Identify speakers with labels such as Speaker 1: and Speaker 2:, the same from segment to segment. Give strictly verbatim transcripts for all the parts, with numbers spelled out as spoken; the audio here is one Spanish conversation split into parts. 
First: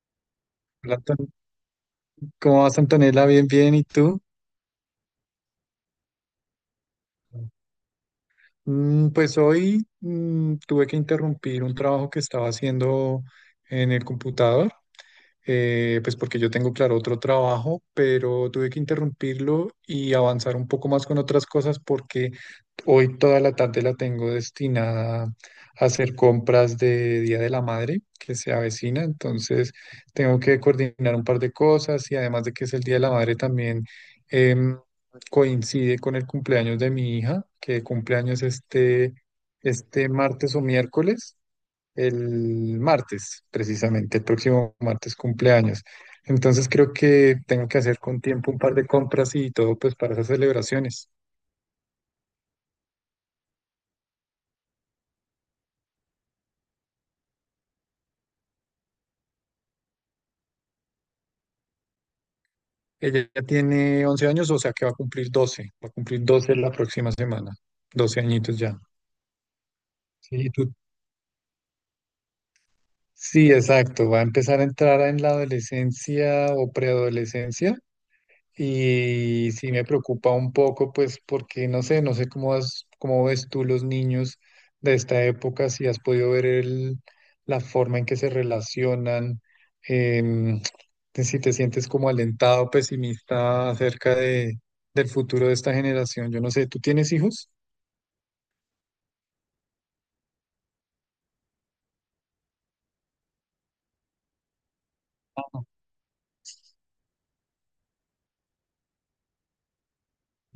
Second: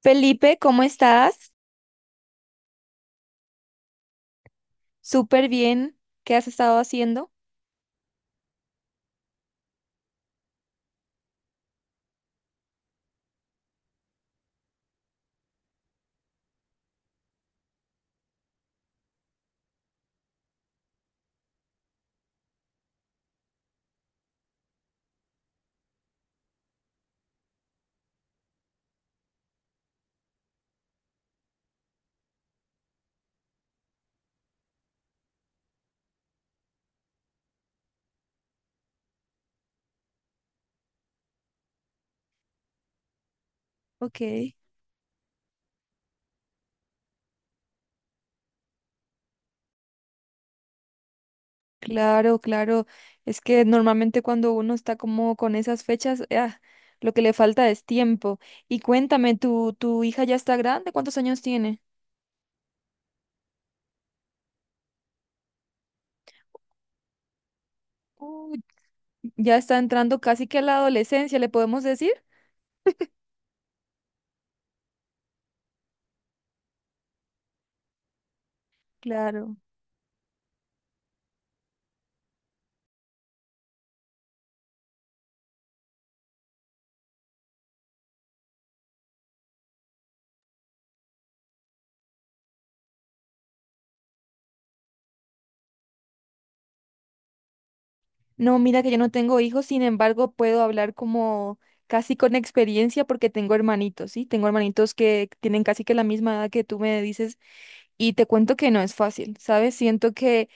Speaker 1: Felipe, ¿cómo
Speaker 2: Hola, Anton-
Speaker 1: estás?
Speaker 2: ¿cómo vas, Antonella? Bien, bien. ¿Y tú?
Speaker 1: Súper bien. ¿Qué has estado haciendo?
Speaker 2: Mm, pues hoy, mm, tuve que interrumpir un trabajo que estaba haciendo en el computador, eh, pues porque yo tengo, claro, otro trabajo, pero tuve que interrumpirlo y avanzar un poco más con otras cosas porque hoy toda la tarde la tengo destinada a hacer compras de Día de la Madre que se avecina. Entonces tengo que coordinar un par de cosas, y además de que es el Día de la Madre también, em, coincide con el cumpleaños de mi hija, que cumpleaños este, este martes o miércoles, el martes, precisamente,
Speaker 1: Ok,
Speaker 2: el próximo martes cumpleaños. Entonces creo que tengo que hacer con tiempo un par de compras y todo, pues para esas celebraciones.
Speaker 1: claro, claro. Es que normalmente cuando uno está como con esas fechas, ah, lo que le falta es tiempo. Y cuéntame, ¿tu, tu hija ya está grande? ¿Cuántos años tiene?
Speaker 2: Ella ya tiene once años, o sea que va a cumplir doce, va a cumplir doce la próxima semana, doce añitos
Speaker 1: Uy,
Speaker 2: ya.
Speaker 1: ya está entrando casi
Speaker 2: Sí,
Speaker 1: que a
Speaker 2: tú-
Speaker 1: la adolescencia, ¿le podemos decir?
Speaker 2: sí, exacto, va a empezar a entrar en la adolescencia o preadolescencia. Y
Speaker 1: Claro.
Speaker 2: sí me preocupa un poco, pues porque no sé, no sé cómo has- cómo ves tú los niños de esta época, si has podido ver el- la forma en que se relacionan, em, te- si te sientes como alentado, pesimista acerca de, del futuro de esta generación. Yo no sé, ¿tú tienes hijos?
Speaker 1: No, mira que yo no tengo hijos, sin embargo, puedo hablar como casi con experiencia porque tengo hermanitos, ¿sí? Tengo hermanitos que tienen casi que la misma edad que tú me dices. Y te cuento que no es fácil, ¿sabes? Siento que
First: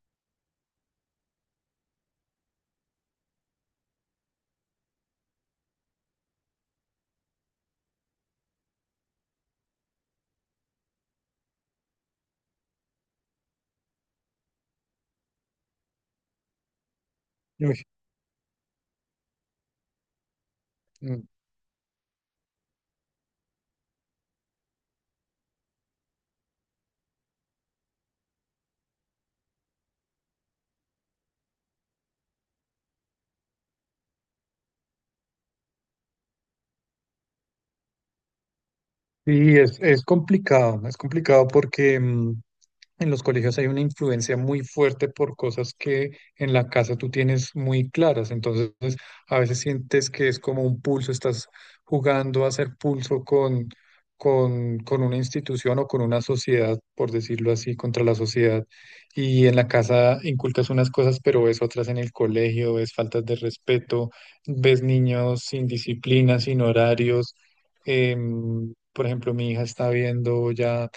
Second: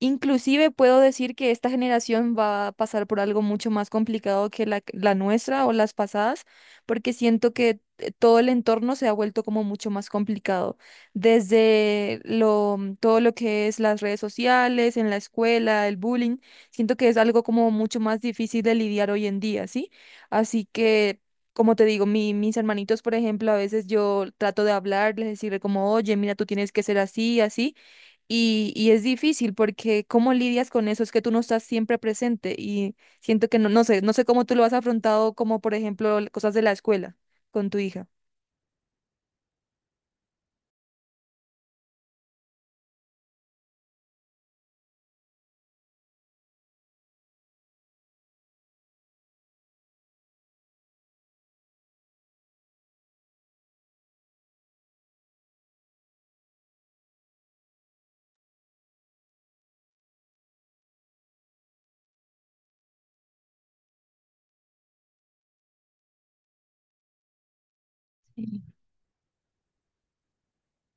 Speaker 1: inclusive puedo decir que esta generación va a pasar por algo mucho más complicado que la, la nuestra o las pasadas, porque siento que eh, todo el entorno se ha vuelto como mucho más complicado, desde lo, todo lo que es las redes sociales, en la escuela, el bullying. Siento que es algo
Speaker 2: No.
Speaker 1: como
Speaker 2: Uy,
Speaker 1: mucho más difícil de lidiar hoy en día, ¿sí? Así que
Speaker 2: mm.
Speaker 1: como te digo, mi- mis hermanitos, por ejemplo, a veces yo trato de hablarles, decirle como, oye, mira, tú tienes que ser así, así, y, y es difícil porque ¿cómo lidias con eso? Es que tú no estás siempre presente y siento que no, no sé, no sé cómo tú lo has afrontado, como por ejemplo l- cosas de la escuela con tu hija.
Speaker 2: Sí, es, es complicado, es complicado porque, mm, en los colegios hay una influencia muy fuerte por cosas que en la casa tú tienes muy claras. Entonces, a veces sientes que es como un pulso, estás jugando a hacer pulso con, con, con, una institución o con una sociedad, por decirlo así, contra la sociedad. Y en la casa inculcas unas cosas, pero ves otras en el colegio, ves faltas de respeto, ves niños sin disciplina, sin horarios.
Speaker 1: Sí.
Speaker 2: Em, por ejemplo, mi hija está viendo ya.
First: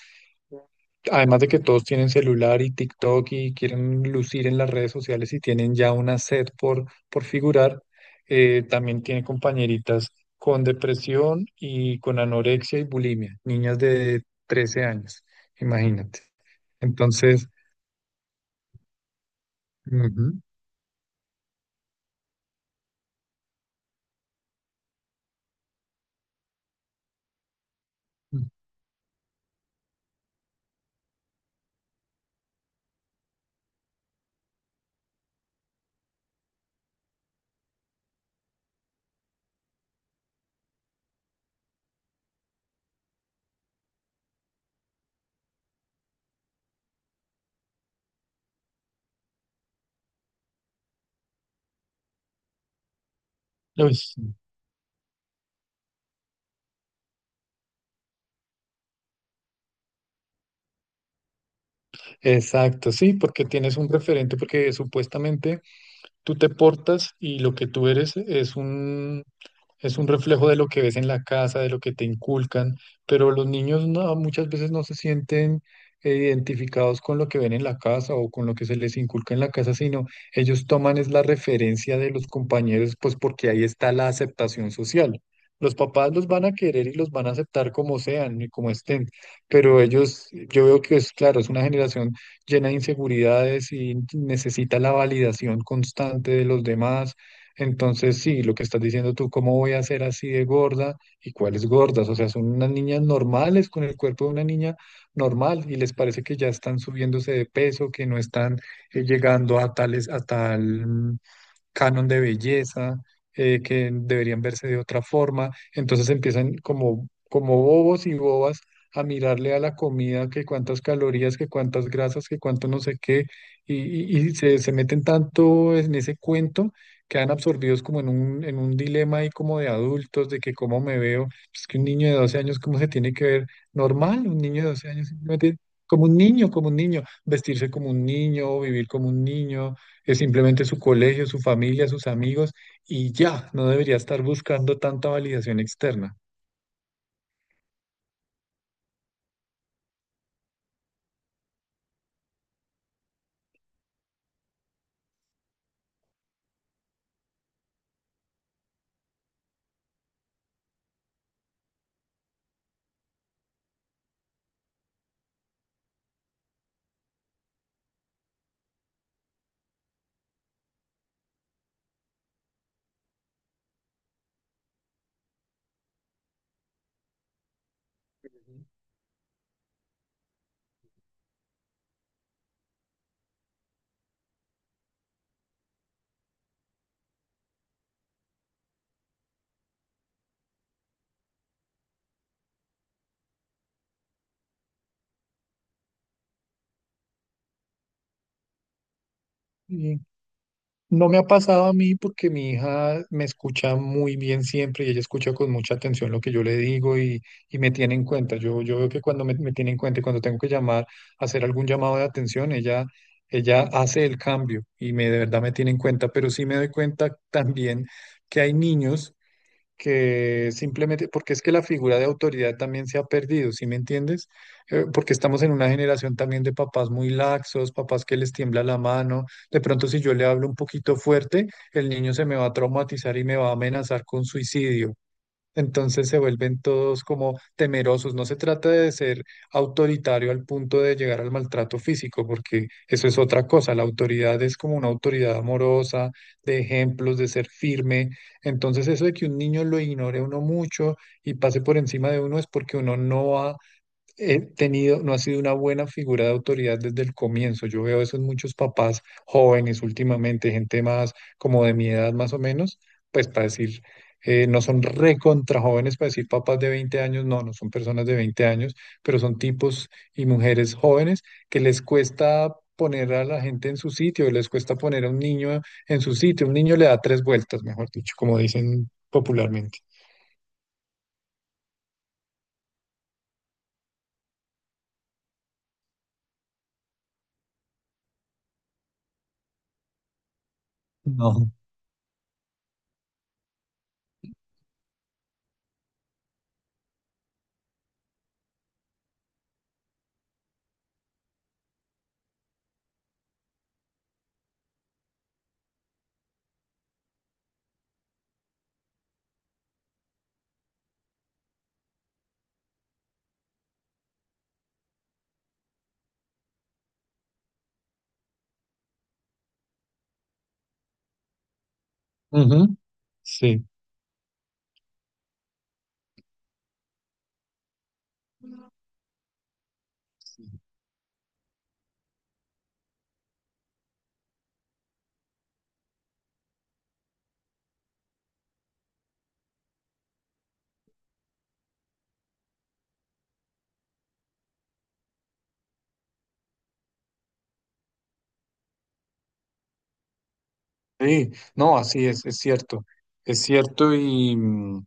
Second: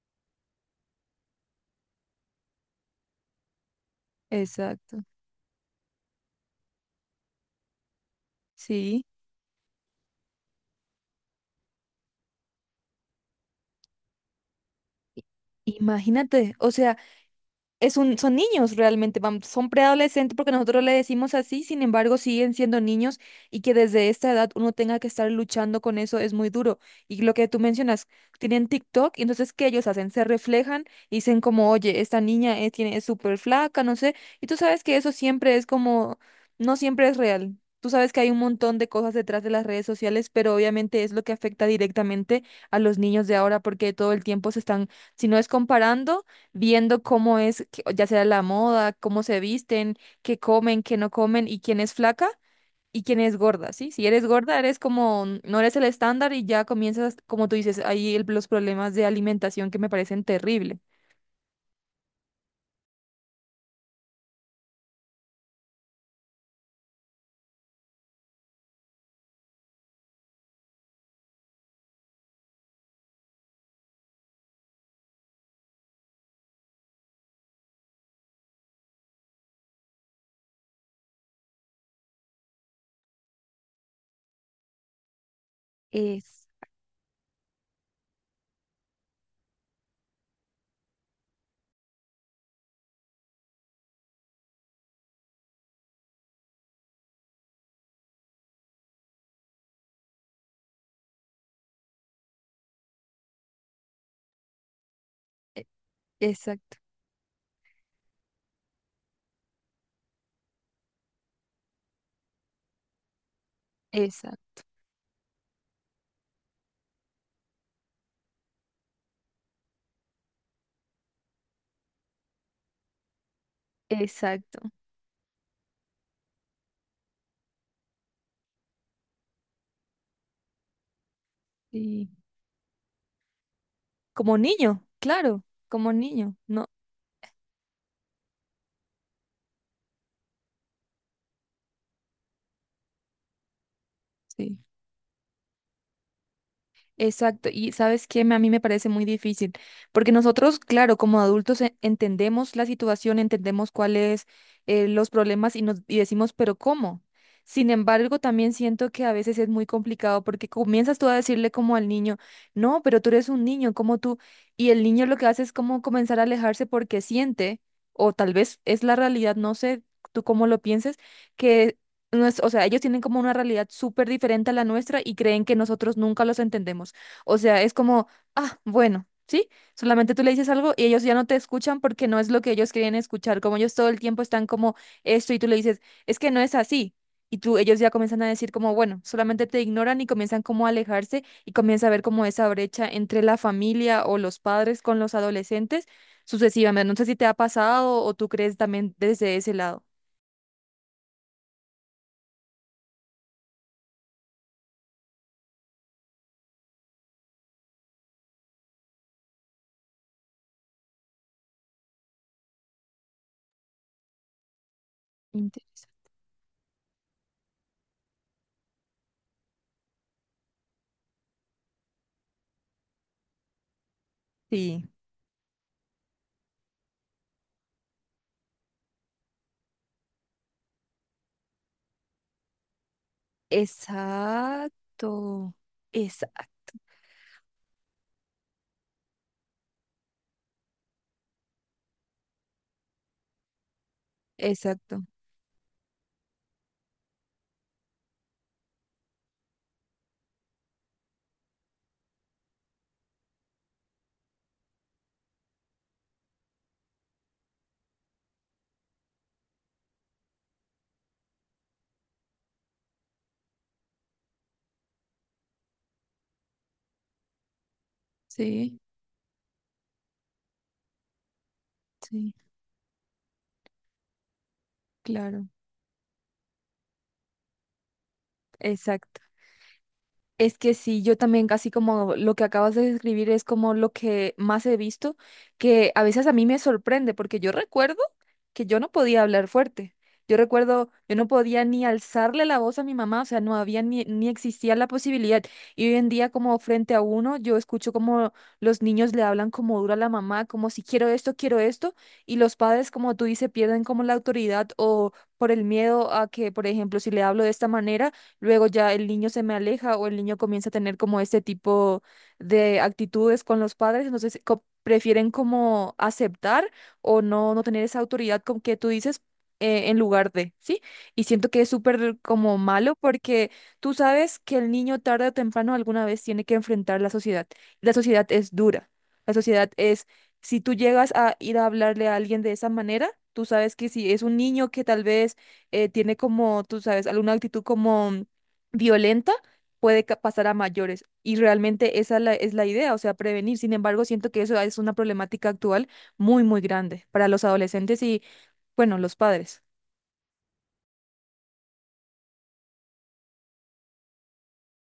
Speaker 2: Además de que todos tienen celular y TikTok y quieren lucir en las redes
Speaker 1: Exacto,
Speaker 2: sociales y tienen ya una sed por, por figurar, eh, también
Speaker 1: sí.
Speaker 2: tiene compañeritas con depresión y con anorexia y bulimia, niñas de 13 años, imagínate.
Speaker 1: Imagínate, o sea,
Speaker 2: Entonces,
Speaker 1: es un, son niños realmente, vam- son
Speaker 2: ujú,
Speaker 1: preadolescentes porque nosotros le decimos así, sin embargo siguen siendo niños, y que desde esta edad uno tenga que estar luchando con eso es muy duro. Y lo que tú mencionas, tienen TikTok, y entonces ¿qué ellos hacen? Se reflejan y dicen como, oye, esta niña es, tiene, es súper flaca, no sé, y tú sabes que eso siempre es como, no siempre es real. Tú sabes que hay un montón de cosas detrás de las redes sociales, pero obviamente es lo que afecta directamente a los niños de ahora porque todo el tiempo se están, si no es comparando, viendo cómo es, que- ya sea la moda, cómo se visten, qué comen, qué no comen y quién es flaca y quién es gorda, ¿sí?
Speaker 2: uy,
Speaker 1: Si eres
Speaker 2: sí,
Speaker 1: gorda, eres como, no eres el estándar y ya comienzas, como tú dices, ahí el- los problemas de alimentación que me parecen terrible.
Speaker 2: exacto, sí, porque tienes un referente, porque supuestamente tú te portas y lo que tú eres es un, es un reflejo de lo que ves en la casa, de lo que te inculcan, pero los niños no- muchas veces no se sienten, eh, identificados con lo que ven en la casa o con lo que se les inculca en la casa, sino ellos toman es la referencia de los compañeros, pues porque ahí está la aceptación social. Los papás los van
Speaker 1: Es,
Speaker 2: a querer y los van a aceptar como sean y como estén, pero ellos, yo veo que es claro, es una generación llena de inseguridades y necesita la validación constante de los demás. Entonces, sí, lo que estás diciendo tú, ¿cómo voy a ser así de gorda? ¿Y cuáles gordas? O sea, son unas niñas normales con el cuerpo de una niña normal
Speaker 1: e-
Speaker 2: y les parece que ya
Speaker 1: exacto,
Speaker 2: están subiéndose de peso, que no están, eh, llegando a tales, a tal canon de belleza, eh, que deberían
Speaker 1: exacto.
Speaker 2: verse de otra forma. Entonces empiezan como, como bobos y bobas a mirarle a la comida, que cuántas calorías, que cuántas grasas, que cuánto no sé qué, y, y- y se,
Speaker 1: Exacto.
Speaker 2: se meten tanto en ese cuento, que quedan absorbidos como en un, en un dilema ahí como de adultos, de que cómo me veo. Pues que un niño
Speaker 1: Sí.
Speaker 2: de doce años, ¿cómo se tiene que ver? Normal,
Speaker 1: Como
Speaker 2: un niño de
Speaker 1: niño,
Speaker 2: doce años,
Speaker 1: claro,
Speaker 2: simplemente
Speaker 1: como
Speaker 2: como un
Speaker 1: niño,
Speaker 2: niño,
Speaker 1: ¿no?
Speaker 2: como un niño, vestirse como un niño, vivir como un niño, es simplemente su colegio, su familia, sus amigos y ya, no debería estar
Speaker 1: Sí.
Speaker 2: buscando tanta validación externa.
Speaker 1: Exacto, y sabes qué, Me- a mí me parece muy difícil, porque nosotros, claro, como adultos e- entendemos la situación, entendemos cuáles eh, los problemas y nos y decimos, pero ¿cómo? Sin embargo, también siento que a veces es muy complicado porque comienzas tú a decirle como al niño, no, pero tú eres un niño, ¿como tú? Y el niño lo que hace es como comenzar a alejarse porque siente, o tal vez es la realidad, no sé tú cómo lo pienses, que no es- o sea, ellos tienen como una realidad súper diferente a la nuestra y creen que nosotros nunca los entendemos. O sea, es como, ah, bueno, ¿sí? Solamente tú le dices algo y ellos ya no te escuchan porque no es lo que ellos quieren escuchar. Como ellos todo el tiempo están como esto y tú le dices, es que no es así. Y tú, ellos ya comienzan a decir como, bueno, solamente te ignoran y comienzan como a alejarse y comienza a ver como esa brecha entre la familia o los padres con los adolescentes sucesivamente. No sé si te ha pasado o tú crees también desde ese lado.
Speaker 2: Y no me ha pasado a mí porque mi hija me escucha muy bien siempre y ella escucha con mucha atención lo que yo le digo, y, y me tiene en cuenta. Yo, yo veo que cuando me, me tiene en cuenta, y cuando tengo que llamar, hacer algún llamado de atención, ella, ella hace el cambio y me, de verdad me tiene en
Speaker 1: Interesante.
Speaker 2: cuenta. Pero sí me doy cuenta también que hay niños que simplemente, porque es que la figura de autoridad también se ha perdido, ¿sí me entiendes? Eh,
Speaker 1: Sí.
Speaker 2: porque estamos en una generación también de papás muy laxos, papás que les tiembla la mano, de pronto si yo le hablo un poquito fuerte, el niño se me va a traumatizar y me va a amenazar con
Speaker 1: Exacto,
Speaker 2: suicidio. Entonces se vuelven
Speaker 1: exacto,
Speaker 2: todos como temerosos. No se trata de ser autoritario al punto de llegar al maltrato físico, porque eso es otra cosa. La autoridad es como una
Speaker 1: exacto,
Speaker 2: autoridad amorosa, de ejemplos, de ser firme. Entonces eso de que un niño lo ignore a uno mucho y pase por encima de uno es porque uno no ha he tenido, no ha sido una buena figura de autoridad desde el comienzo. Yo veo eso en muchos papás jóvenes últimamente, gente más como de mi edad más o menos, pues para decir, eh, no son recontra jóvenes, para decir papás de veinte años, no, no son personas de veinte años,
Speaker 1: sí,
Speaker 2: pero son tipos y mujeres jóvenes que les
Speaker 1: sí,
Speaker 2: cuesta poner a la gente en su sitio, les cuesta poner a un
Speaker 1: claro,
Speaker 2: niño en su sitio, un niño le da tres vueltas, mejor dicho, como dicen
Speaker 1: exacto.
Speaker 2: popularmente.
Speaker 1: Es que sí, yo también casi como lo que acabas de describir es como lo que más he visto, que a veces a mí me sorprende, porque yo recuerdo que yo no podía hablar fuerte. Yo recuerdo, yo no
Speaker 2: No.
Speaker 1: podía ni alzarle la voz a mi mamá, o sea, no había ni, ni existía la posibilidad. Y hoy en día como frente a uno, yo escucho como los niños le hablan como duro a la mamá, como si quiero esto, quiero esto, y los padres, como tú dices, pierden como la autoridad o por el miedo a que, por ejemplo, si le hablo de esta manera luego ya el niño se me aleja o el niño comienza a tener como este tipo de actitudes con los padres, entonces co- prefieren como aceptar o no, no tener esa autoridad con que tú dices eh, en lugar de, ¿sí? Y siento que es súper como
Speaker 2: Ujú,
Speaker 1: malo porque
Speaker 2: sí.
Speaker 1: tú sabes que el niño tarde o temprano alguna vez tiene que enfrentar la sociedad. La sociedad es dura, la sociedad es... Si tú llegas a ir a hablarle a alguien de esa manera, tú sabes que si es un niño que tal vez eh, tiene como, tú sabes, alguna actitud como violenta puede ca- pasar a mayores. Y realmente esa la- es la idea, o sea, prevenir. Sin embargo, siento que eso es una problemática actual muy, muy grande para los adolescentes y, bueno, los padres.
Speaker 2: Sí, no, así es, es cierto, es cierto y, mm,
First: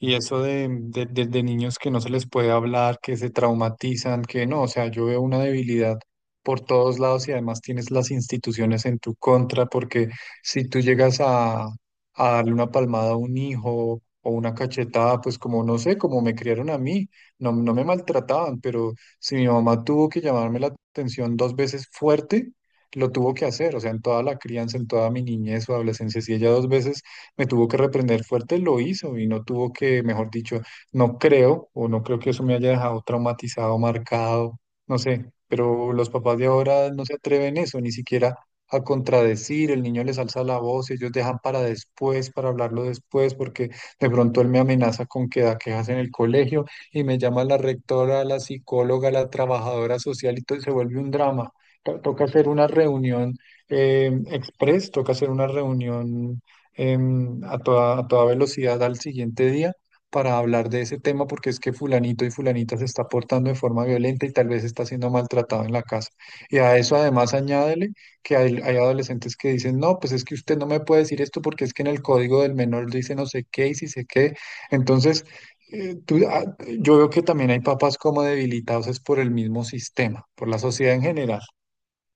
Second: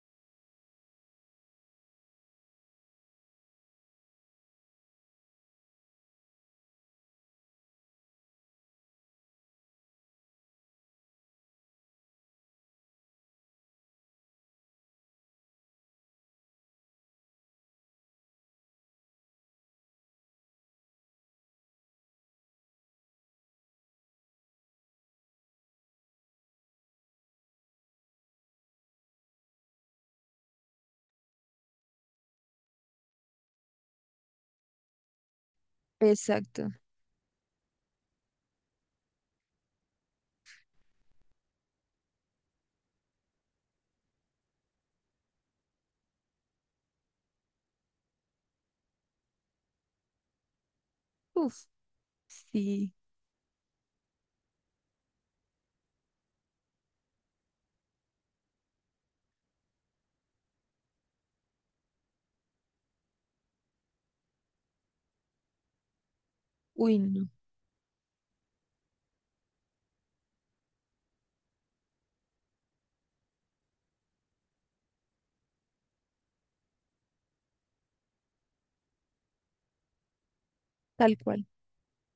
Speaker 2: y eso de, de, de- de niños que no se les puede hablar, que se traumatizan, que no, o sea, yo veo una debilidad por todos lados, y además tienes las instituciones en tu contra, porque si tú llegas a, a, darle una palmada a un hijo o una cachetada, pues como no sé, como me criaron a mí, no, no me maltrataban, pero si mi mamá tuvo que llamarme la atención dos veces fuerte, lo tuvo que hacer, o sea, en toda la crianza, en toda mi niñez o adolescencia, si ella dos veces me tuvo que reprender fuerte, lo hizo y no tuvo que, mejor dicho, no creo o no creo que eso me haya dejado traumatizado, marcado, no sé, pero los papás de
Speaker 1: Exacto.
Speaker 2: ahora no se atreven eso, ni siquiera a contradecir, el niño les alza la voz, ellos dejan para después, para hablarlo después, porque de pronto él me amenaza con que da quejas en el colegio y me llama la rectora, la psicóloga, la trabajadora social y todo, y se vuelve un drama.
Speaker 1: Uf,
Speaker 2: To- Toca hacer una
Speaker 1: sí.
Speaker 2: reunión, eh, express, toca hacer una reunión, em, a toda, a toda velocidad al siguiente día para hablar de ese tema porque es que fulanito y fulanita se está portando de forma violenta y tal vez está siendo maltratado en la casa. Y a eso
Speaker 1: Uy, no.
Speaker 2: además añádele que hay, hay adolescentes que dicen, no, pues es que usted no me puede decir esto porque es que en el código del menor dice no sé qué y si sé qué. Entonces, eh, tú- ah, yo veo que también hay papás como debilitados es por el mismo sistema, por la sociedad en
Speaker 1: Tal
Speaker 2: general.
Speaker 1: cual.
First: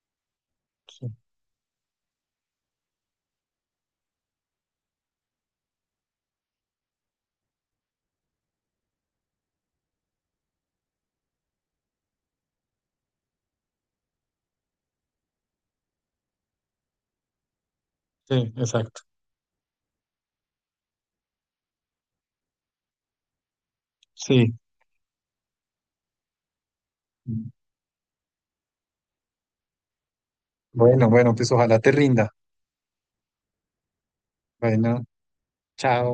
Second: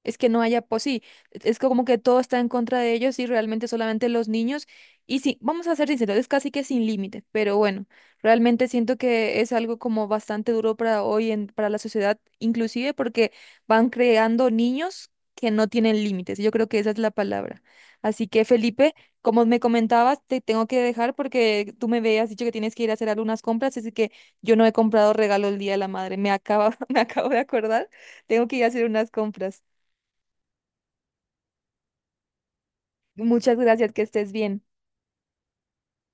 Speaker 1: Es que no haya, pues sí,
Speaker 2: Sí,
Speaker 1: e-, es como que todo está en contra de ellos y realmente solamente los niños. Y sí, vamos a ser sinceros, es casi que sin límite, pero bueno, realmente siento que es algo como bastante duro para hoy, en, para la sociedad, inclusive porque van creando niños que no tienen límites. Yo creo que esa es la palabra. Así que
Speaker 2: sí,
Speaker 1: Felipe,
Speaker 2: exacto.
Speaker 1: como me comentabas, te tengo que dejar porque tú me habías dicho que tienes que ir a hacer algunas compras, así que yo
Speaker 2: Sí.
Speaker 1: no he comprado regalo el Día de la Madre. Me acaba, me acabo de acordar, tengo que ir a hacer unas compras.
Speaker 2: Bueno, bueno, pues ojalá te rinda.
Speaker 1: Muchas gracias, que estés bien.
Speaker 2: Bueno. Chao.